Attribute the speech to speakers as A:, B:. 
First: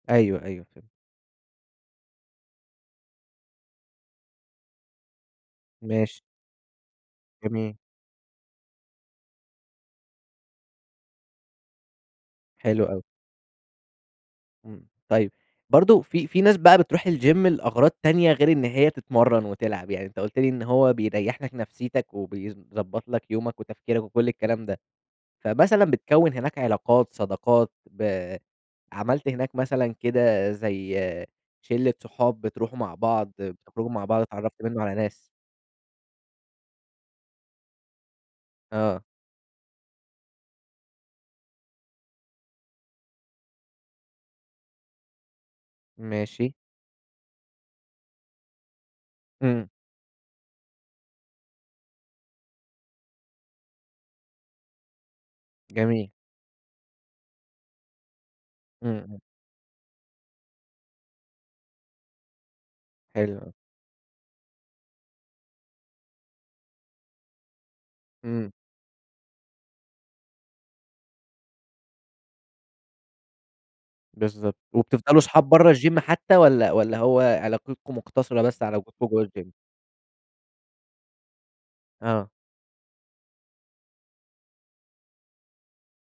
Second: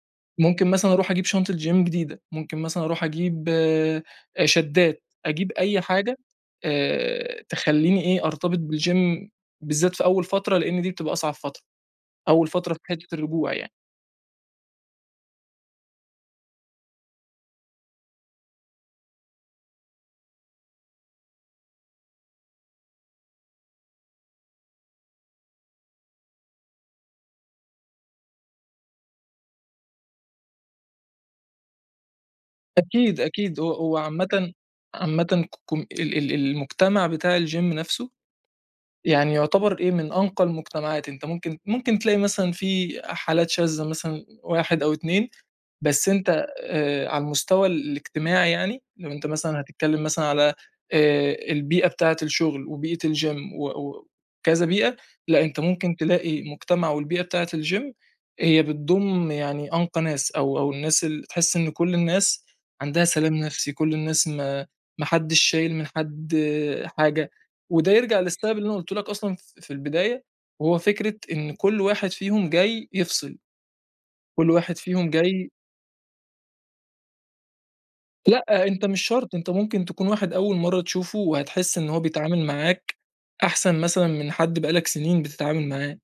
A: أيوه، أيوه
B: ممكن
A: فهمت.
B: مثلًا أروح أجيب شنطة gym جديدة، ممكن مثلًا أروح أجيب آآ شداد، أجيب أي حاجة
A: ماشي.
B: آآ،
A: جميل.
B: تخلّيني إيه أرتبط بالgym بالذات في أول فترة، لإن دي بتبقى أصعب فترة. أول فترة في
A: حلو أوي.
B: حتّة الرجوع يعني.
A: إمم، طيب برضه في في ناس بقى بتروح الgym لأغراض تانية غير إن هي تتمرن وتلعب، يعني أنت قُلت لي إن هو بيريّح لك نفسيتك، وبيضبط لك يومك وتفكيرك وكل الكلام ده، فمثلًا بتكوّن هناك علاقات، صداقات ب عملت هناك مثلًا كده زي شلة صحاب بتروحوا مع
B: أكيد،
A: بعض،
B: أكيد هو
A: بتخرجوا
B: هو
A: مع بعض،
B: عامةً،
A: اتعرفت منه على ناس؟
B: عامةً ك كم ال ال المجتمع بتاع الgym نفسه
A: آه.
B: يعني يعتبر إيه، من أنقى المجتمعات، أنت ممكن ممكن تلاقي مثلًا في حالات شاذة مثلًا واحد أو اتنين، بس أنت
A: ماشي.
B: آآ على المستوى ال الاجتماعي يعني، لو أنت مثلًا
A: إمم.
B: هتتكلم مثلًا على آآ البيئة بتاعة الشغل، وبيئة الgym و و وكذا بيئة، لأ، أنت ممكن
A: جميل.
B: تلاقي مجتمع والبيئة بتاعة الgym هي
A: إمم، إمم.
B: بتضم يعني أنقى ناس أو أو الناس ال بتحس إن كل الناس عندها سلام
A: حلو، آه.
B: نفسي، كل الناس ما ما حدّش شايل من حد حاجة، وده يرجع
A: إمم.
B: للسبب اللي أنا قُلته لك أصلًا ف في البداية، وهو فكرة إن كل واحد فيهم جاي يفصِل. كل
A: بالضبط
B: واحد فيهم
A: وبتفضلوا صحاب
B: جاي
A: بره الgym حتى والّا والّا هو علاقتكم مقتصرة بس
B: لأ،
A: على
B: أنت مش
A: وجودكم جوه
B: شرط، أنت
A: الgym؟
B: ممكن تكون واحد أول مرة تشوفه، وهتحس إن هو
A: آه.
B: بيتعامِل معاك أحسن مثلًا من حد بقى لك سنين بتتعامل معاه.